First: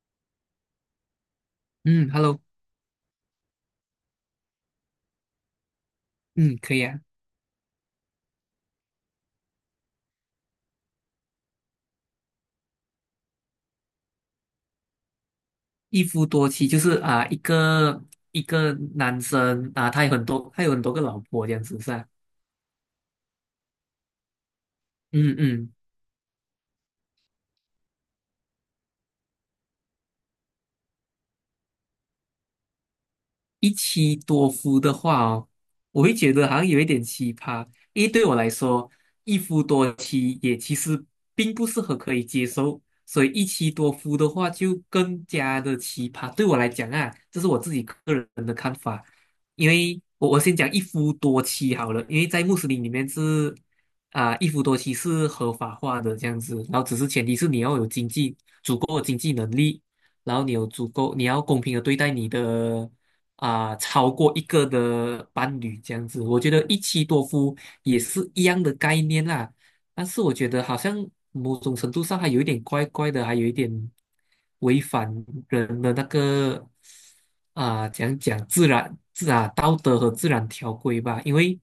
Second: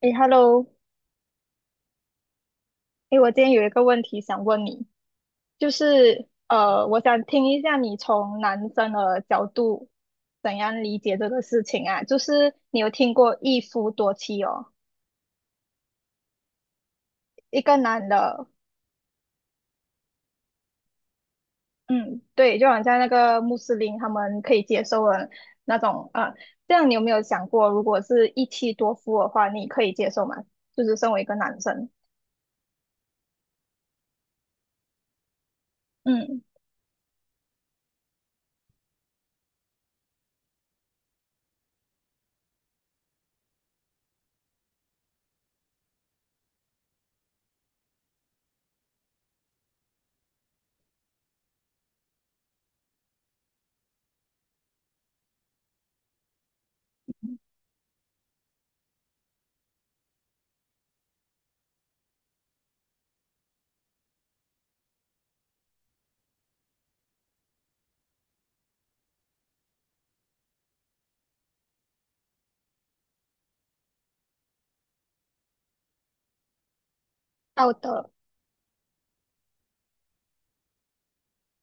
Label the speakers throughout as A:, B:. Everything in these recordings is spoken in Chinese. A: 诶 h e l l o
B: 嗯，Hello，
A: 诶，我今天有一个问题想问你，就是
B: 嗯，可以
A: 我
B: 啊。
A: 想听一下你从男生的角度怎样理解这个事情啊？就是你有听过一夫多妻哦，
B: 一夫多妻就是一
A: 一个
B: 个
A: 男
B: 一
A: 的，
B: 个男生他有很多个老婆这样子是吧？
A: 嗯，对，就好像那个穆斯林他们可以接受的
B: 嗯嗯。
A: 那种，啊。这样你有没有想过，如果是一妻多夫的话，你可以接受吗？就是身为一个男生，
B: 一妻多夫的话哦，我会觉
A: 嗯，
B: 得好像有一点奇葩，因为对我来说，一夫多妻也其实并不是很可以接受，所以一妻多夫的话就更加的奇葩。对我来讲啊，这是我自己个人的看法，因为我先讲一夫多妻好了，因为在穆斯林里面一夫多妻是合法化的这样子，然后只是前提是你要有经济足够的经济能力。然后你有足够，你要公平的对待你的超过一个的伴侣这样子。我觉得一妻多夫也是一样的概念啦，但是我觉得好像某种程度上还有一点怪怪的，还有一点违反人的
A: 道德，
B: 讲讲自然道德和自然条规吧，因为。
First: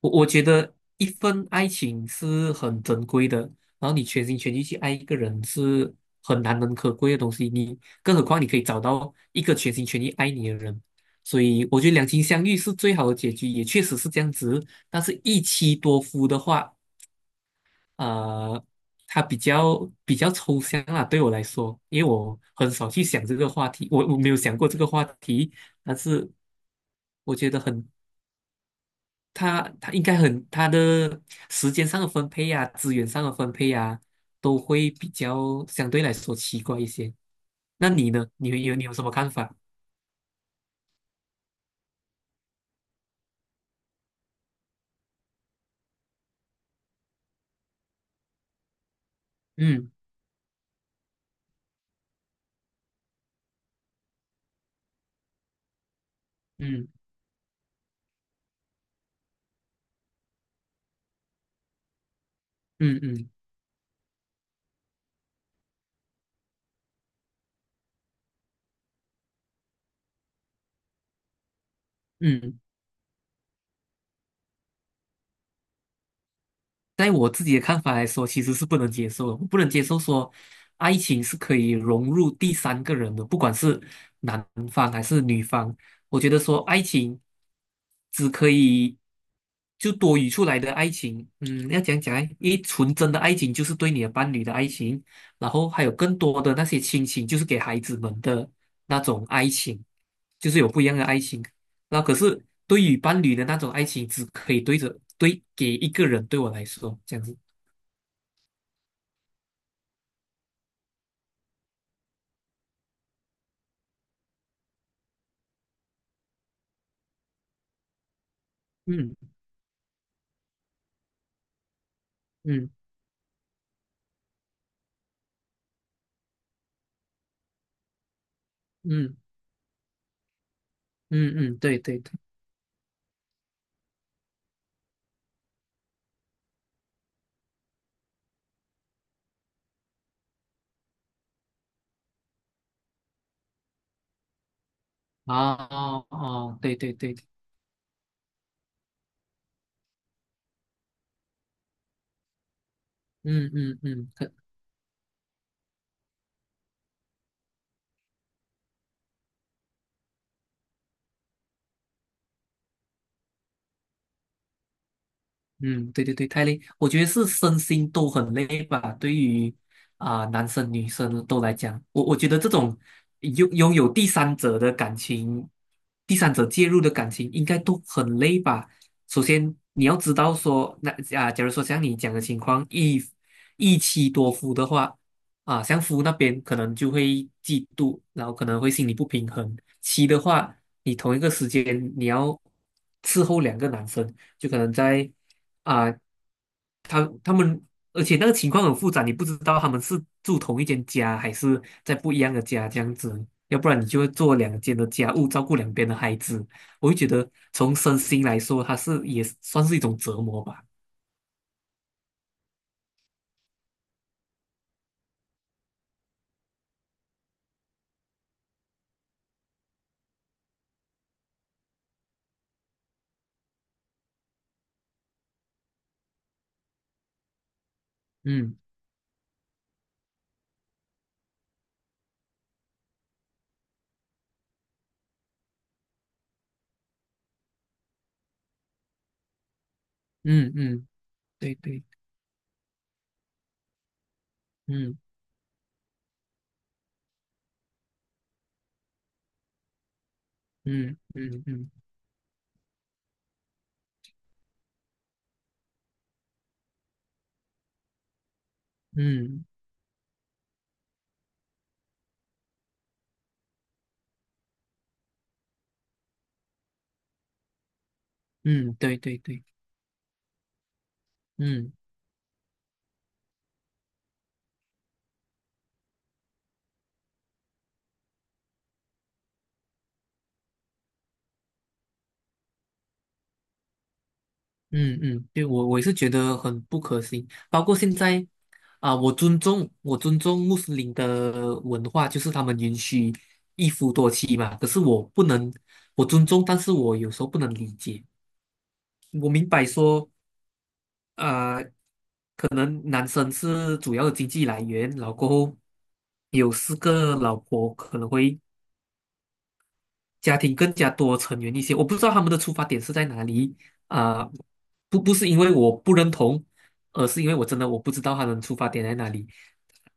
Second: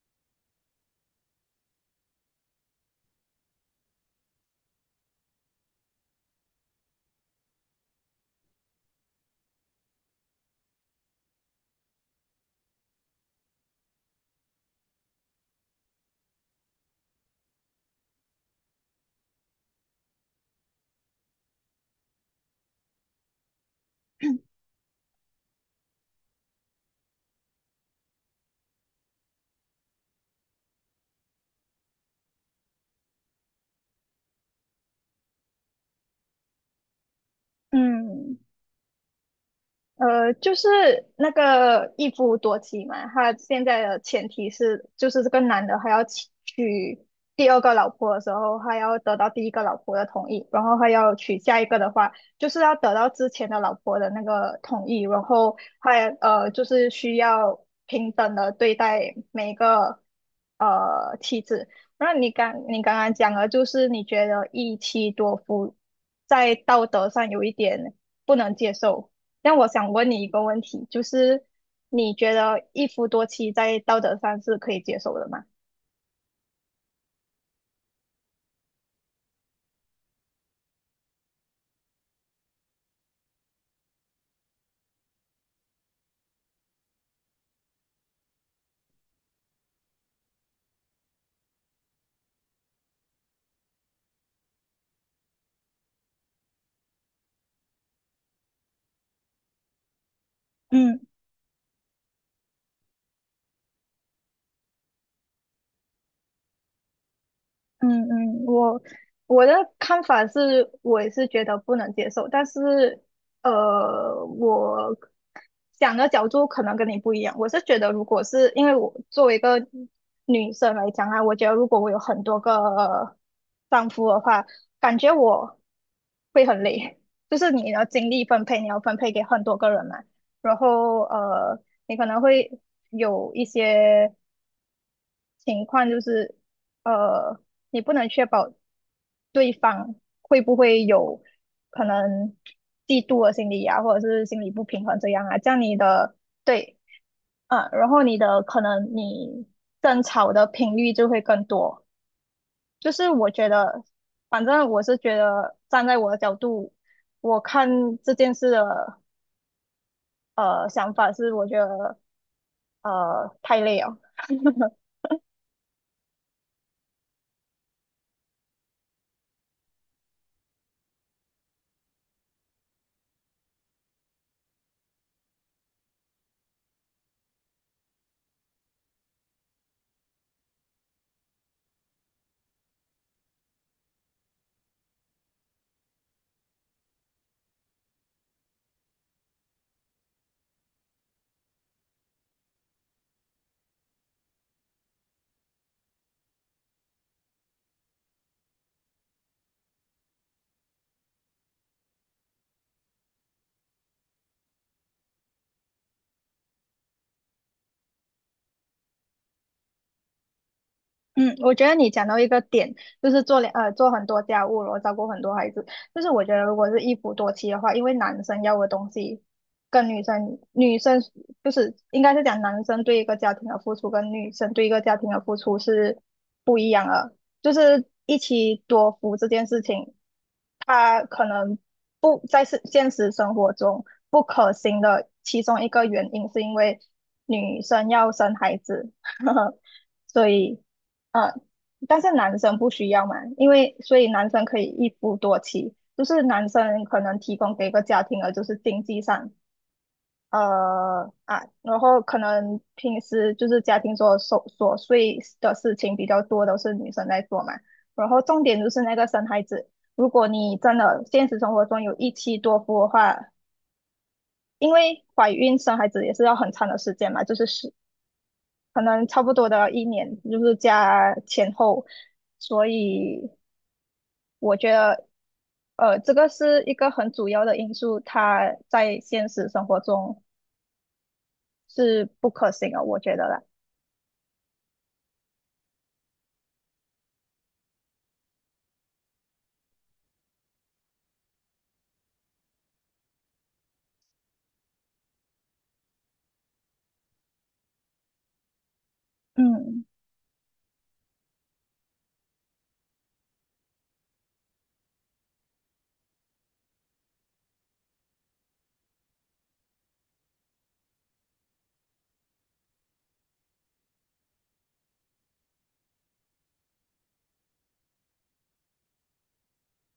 B: 我觉得一份爱情是很珍贵的，然后你全心全意去爱一个人是很难能可贵的东西，更何况你可以找到一个全心全意爱你的人，所以我觉得两情相悦是最好的结局，也确实是这样子。但是一妻多夫的话，呃，它比较抽象啊，对我来说，因为我很少去想这个话题，我没有想过这个话题，但是我觉得很他他应该很他的时间上的分配呀、资源上的分配呀、都会比较相对来说奇怪一些。那你呢？
A: 嗯。
B: 你有什么看法？
A: 就是那个一夫多妻嘛，他现在的前提是，就是这个男的还要娶第二个老婆的时候，还要得到第一个老
B: 嗯
A: 婆的同意，然后还要娶下一个的话，就是要得到之前的老婆的那个同意，然后就是
B: 嗯
A: 需要平等的对待每一个妻子。那你刚你刚
B: 嗯
A: 刚
B: 嗯
A: 讲了，就是你觉得一妻多夫在道德上有一点不能接受。但我想问你一个问题，就是你觉
B: 嗯。
A: 得一夫多妻在道德上是可以接受的吗？
B: 在我自己的看法来说，其实是不能接受的。我不能接受说，爱情是可以融入第三个人的，不管是男方还是女方。我觉得说，爱情只可以就多余出来的爱情，要讲讲诶，因为纯真的爱情就是对你的伴侣的爱情，然后还有更多的那些亲情，就是给孩子们的那种爱情，就是有不一样
A: 嗯。
B: 的爱情。那可是对于伴侣的那种爱情，只可以对给一个人，对我来说这样子。
A: 嗯嗯，我的看法是，我也是觉得不能接受，但是我想的角度可能跟你不一样。我是觉得，如果是因为我作
B: 嗯
A: 为一个女生来讲啊，我觉得如果我有很多
B: 嗯
A: 个丈夫的话，感觉我会很累，就是你的精力分配，你要分配
B: 嗯
A: 给很多个人嘛，然后
B: 嗯嗯，对
A: 你
B: 对
A: 可
B: 对，
A: 能会有一些。情况就是，呃，你不能确保对方会不会有可能嫉妒的心理啊，或者是心理不平衡这样啊，这
B: 啊
A: 样你
B: 哦
A: 的
B: 哦，对
A: 对，
B: 对对，
A: 啊，然后你的可能你争吵的频率就会更多。就是我觉
B: 嗯嗯
A: 得，
B: 嗯，
A: 反正我是觉得站在我的角度，我看这件事的想法是，我觉得太累了。
B: 嗯，对对对，太累，我觉得是身心都很累吧。对于男生女生都来讲，我觉得这种拥有第三者的感情，第三者介入的感情，应该都很累吧。首先你要知道说，那假如说像你讲的情况，一妻多夫的话，啊，像夫那边可能就会嫉妒，然后可能会心理不平衡。妻的话，你同一个时间你要伺候两个男生。就可能在啊，他们，而且那个情况很复杂，你不知道他们是住同一间家，还是在不一样的家这样子，要不然你就会做两间的家务，照顾两边的孩子。我会觉得从身心来说，它是也算是一种折磨吧。
A: 嗯，我觉得你讲到一个点，就是做很多家务，然后照顾很多孩子。就是我觉得如果是一夫多妻的话，因为男生要的东西跟女生就是应该是讲男生对一个家庭的付出跟女生对一个家庭的付出是不一样的。就是一
B: 嗯
A: 妻多夫这件事情，他可能不在是现实生活中不可行的其中一个原因，是因为女生要生孩子，所
B: 嗯
A: 以
B: 嗯，
A: 呃，
B: 对对，
A: 但是男生不需要嘛，因为所以男生可以一
B: 嗯
A: 夫多妻，就是男生可能提供给一个家庭的就是经济上，
B: 嗯嗯嗯
A: 然后可能平时就是家庭琐碎的事情比较多，都是女生在做嘛。然后重点就是那个生孩
B: 嗯
A: 子，如果你真的现实生活中有一妻多夫的话，因为怀孕生孩子也是要很长的时间嘛，就是是
B: 嗯，
A: 可
B: 对
A: 能
B: 对
A: 差不
B: 对，
A: 多的一年，就是加前
B: 嗯。
A: 后，所以我觉得这个是一个很主要的因素，它在现实生活中是不可行的，我觉得啦，
B: 嗯嗯，对，我也是觉得很不可行。包括现在啊，我尊重穆斯林的文化，就是他们允许一夫多妻嘛。可是我不能，我尊重，但是我有时候不能理解。我明白
A: 嗯。
B: 说，呃，可能男生是主要的经济来源，然后过后有四个老婆可能会家庭更加多成员一些。我不知道他们的出发点是在哪里啊、不是因为我不认同，而是因为我真的我不知道他们出发点在哪里，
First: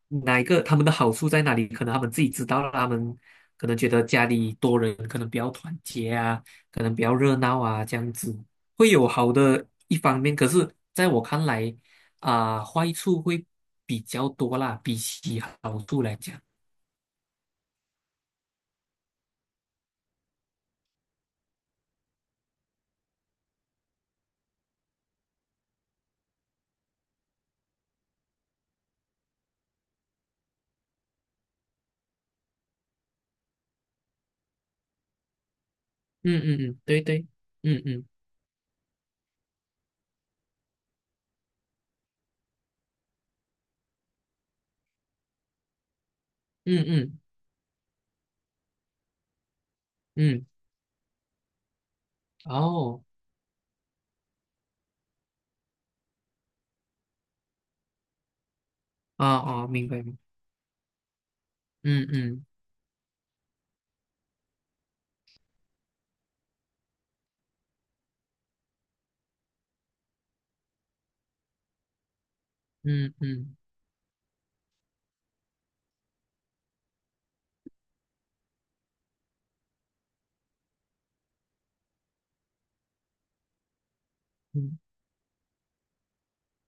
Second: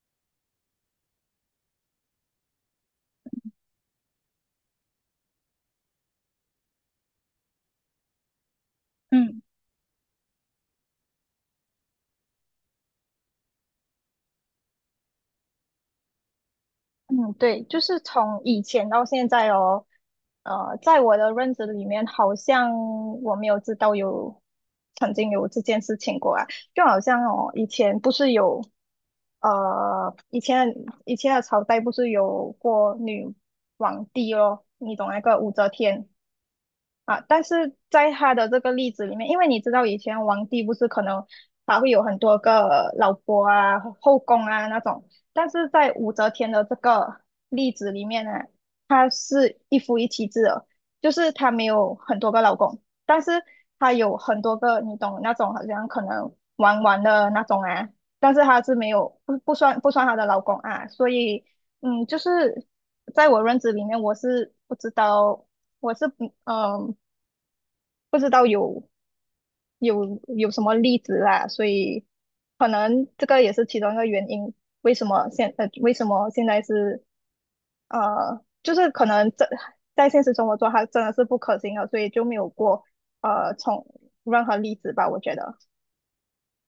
B: 哪一个他们的好处在哪里？可能他们自己知道了，他们可能觉得家里多人可能比较团结啊，可能比较热闹啊，这样子会有好
A: 嗯
B: 的一方面。可是在我看来坏处会比较多啦，比起好处来讲。
A: 嗯，对，就是从以前到现在哦，在我的认知里面，好像我没有知道有曾经有这件事情过啊，就好像哦，呃，以前以前的朝代不是有过女皇帝咯，你懂那个武则天？
B: 嗯嗯嗯，对
A: 啊，
B: 对，
A: 但是
B: 嗯嗯
A: 在他的这个例子里面，因为你知道以前皇帝不是可能他会有很多个老婆啊、后宫啊那种，但是在武则天的这
B: 嗯
A: 个
B: 嗯
A: 例子里面呢，她是一夫一妻制
B: 嗯。
A: 的，就是她没有很多个老公，
B: 哦，
A: 但是她有很多个，你懂那种好像可能玩玩的那种啊，但是她是没有
B: 哦
A: 不不
B: 哦，
A: 算
B: 明
A: 不
B: 白
A: 算
B: 明
A: 她的
B: 白。
A: 老公啊，所以嗯，
B: 嗯
A: 就
B: 嗯
A: 是在我认知里面，我是不知道。我不知道有有什么例子啦，所以可能
B: 嗯
A: 这个也
B: 嗯
A: 是其中一个原因，为什么现在是就是可能这在现实生活中它真的是不可行的，所以就没有过从任何例
B: 嗯
A: 子吧，我觉得，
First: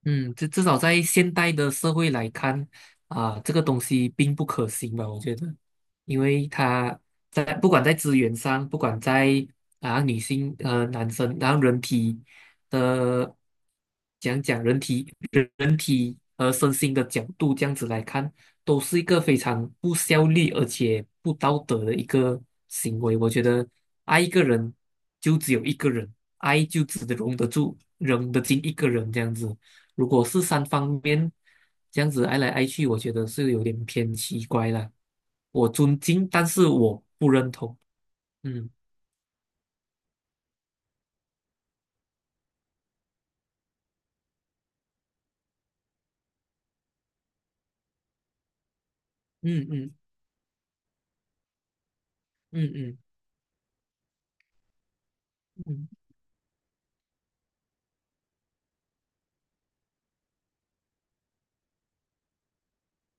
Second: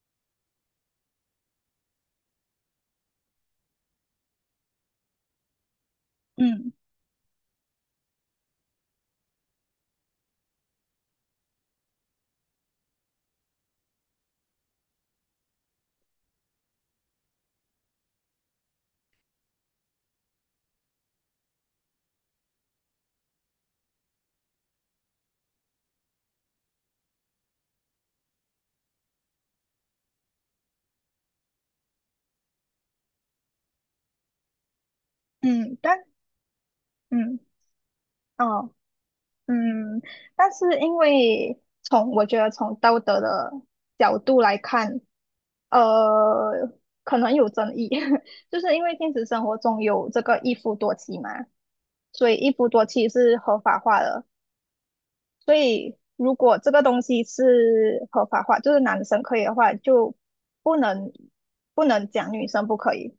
B: 嗯。至少在现代的社会来看，这个东西并不可行吧？我觉得，因为
A: 嗯
B: 不管在资源上，不管在女性男生，然后人体的讲讲人体。体和身心的角度这样子来看，都是一个非常不效率而且不道德的一个行为。我觉得爱一个人就只有一个人，爱就只容得住、容得进一个人这样子。如果是三方面这样子爱来爱去，我觉得是有点偏奇怪了。我
A: 嗯，
B: 尊
A: 但
B: 敬，但是我不
A: 嗯
B: 认同。嗯
A: 哦嗯，但是因为从我觉得从道德的角度来看。呃，可能有争议，就是因为现实生活
B: 嗯
A: 中
B: 嗯
A: 有这个一夫多妻嘛，所以一夫
B: 嗯
A: 多
B: 嗯
A: 妻是合法化的。所
B: 嗯
A: 以如果这个东西是合法化，就是男生可以的话，就不能不能讲女生不可以。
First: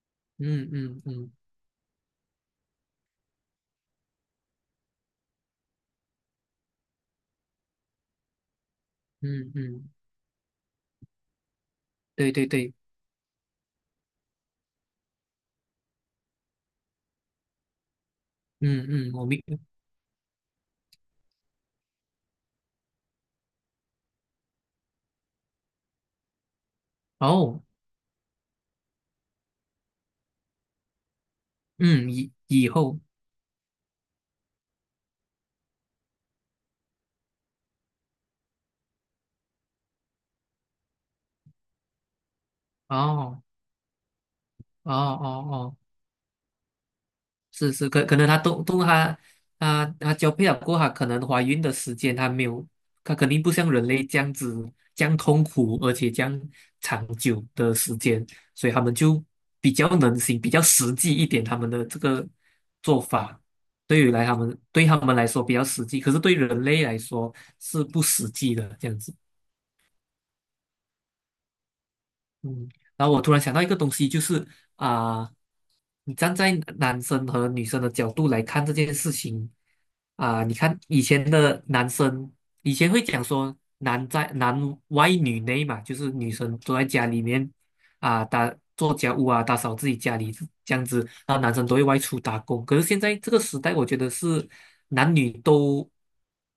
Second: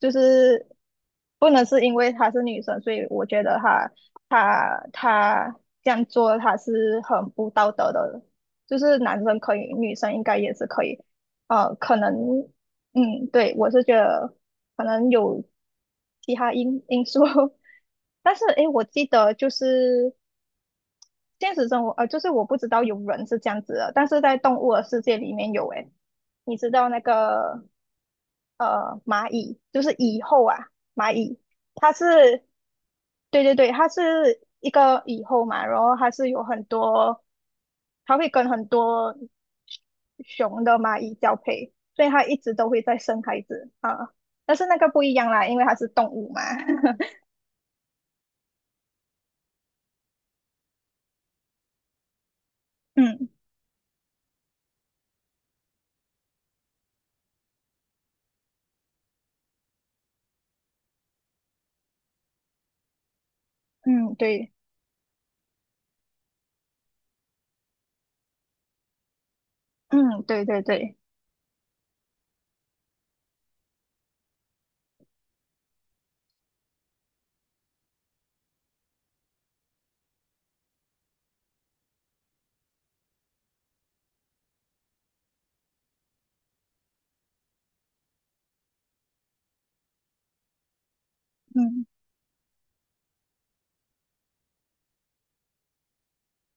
A: 就是
B: 嗯嗯嗯
A: 不能是因为她是女生，所以我觉得她这样做她是很不道德的。就是男生
B: 嗯
A: 可以，
B: 嗯，
A: 女生应该也是可以。可能，
B: 对对对，
A: 嗯，对，我是觉得可能有其他因素，但是诶，我
B: 嗯
A: 记
B: 嗯，我
A: 得
B: 明。
A: 就是现实生活，就是我不知道有人是这样子的，但是在动物的世界里面有诶，你知道那
B: 哦，
A: 个？蚂蚁，就是蚁后啊，蚂蚁，它
B: 嗯，以
A: 是，
B: 以后，
A: 对对对，它是一个蚁后嘛，然后它是有很多，它会跟很多熊的蚂蚁交配，所以它一直都会在生孩
B: 哦，
A: 子啊。但是那个
B: 哦
A: 不一样啦，
B: 哦
A: 因为它
B: 哦，
A: 是动物嘛。
B: 是是，可能他都都他她交配了过后，她可能怀孕的时间他没有，他
A: 嗯
B: 肯定不像人类这样子这样痛苦，而且这样长久的时间，所以他们就比较能行，比较实际一点他们的这个做法，对于
A: 嗯，
B: 来他
A: 对，
B: 们对他们来说比较实际，可是对人类来说是不实际的这样子。
A: 嗯对对对，
B: 嗯，然后我突然想到一个东西，就是啊、你站在男生和女生的角度来看这件事情你看以前的男生，以前会讲说男外女内嘛，就是女生都在家里面做家务啊，打扫自己家里这样子，然后男生都会
A: 嗯
B: 外出打工。可是现在这个时代，我觉得是男女都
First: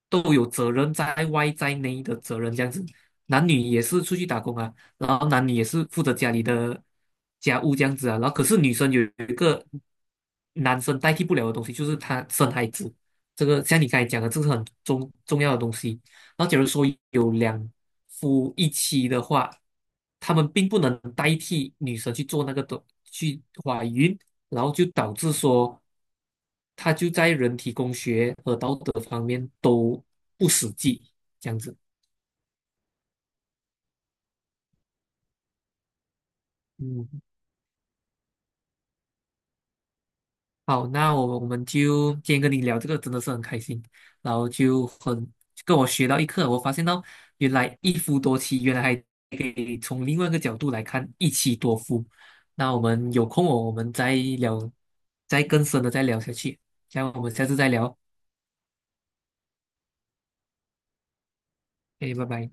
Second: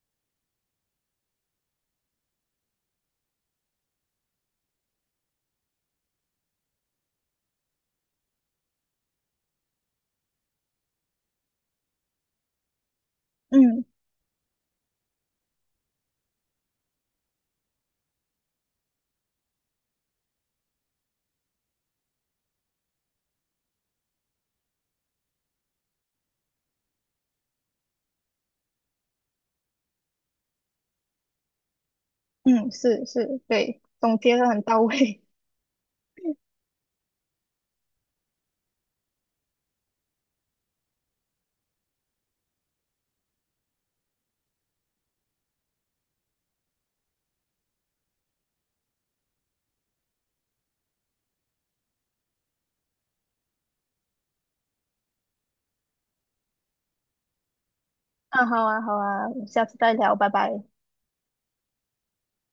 B: 都有责任在外在内的责任这样子。男女也是出去打工啊，然后男女也是负责家里的家务这样子啊。然后可是女生有一个男生代替不了的东西，就是她生孩子。这个像
A: 嗯
B: 你刚才讲的，这是很重要的东西。然后假如说有两夫一妻的话，他们并不能代替女生去做那个的去怀孕，然后就导致说，他就在人体工学和道德方面都不实际，这样子。
A: 嗯，是是，对，总结的很到位。
B: 嗯。好，那我们就今天跟你聊这个真的是很开心，然后跟我学到一课，我发现到原来一夫多妻，原来还可以从另外一个角度来看一妻多夫。那我们有空哦，我们再聊，再更深的再聊下去。这样我们下次再聊，
A: 啊，好啊好啊，我们下次再聊，拜拜。
B: 哎，拜拜。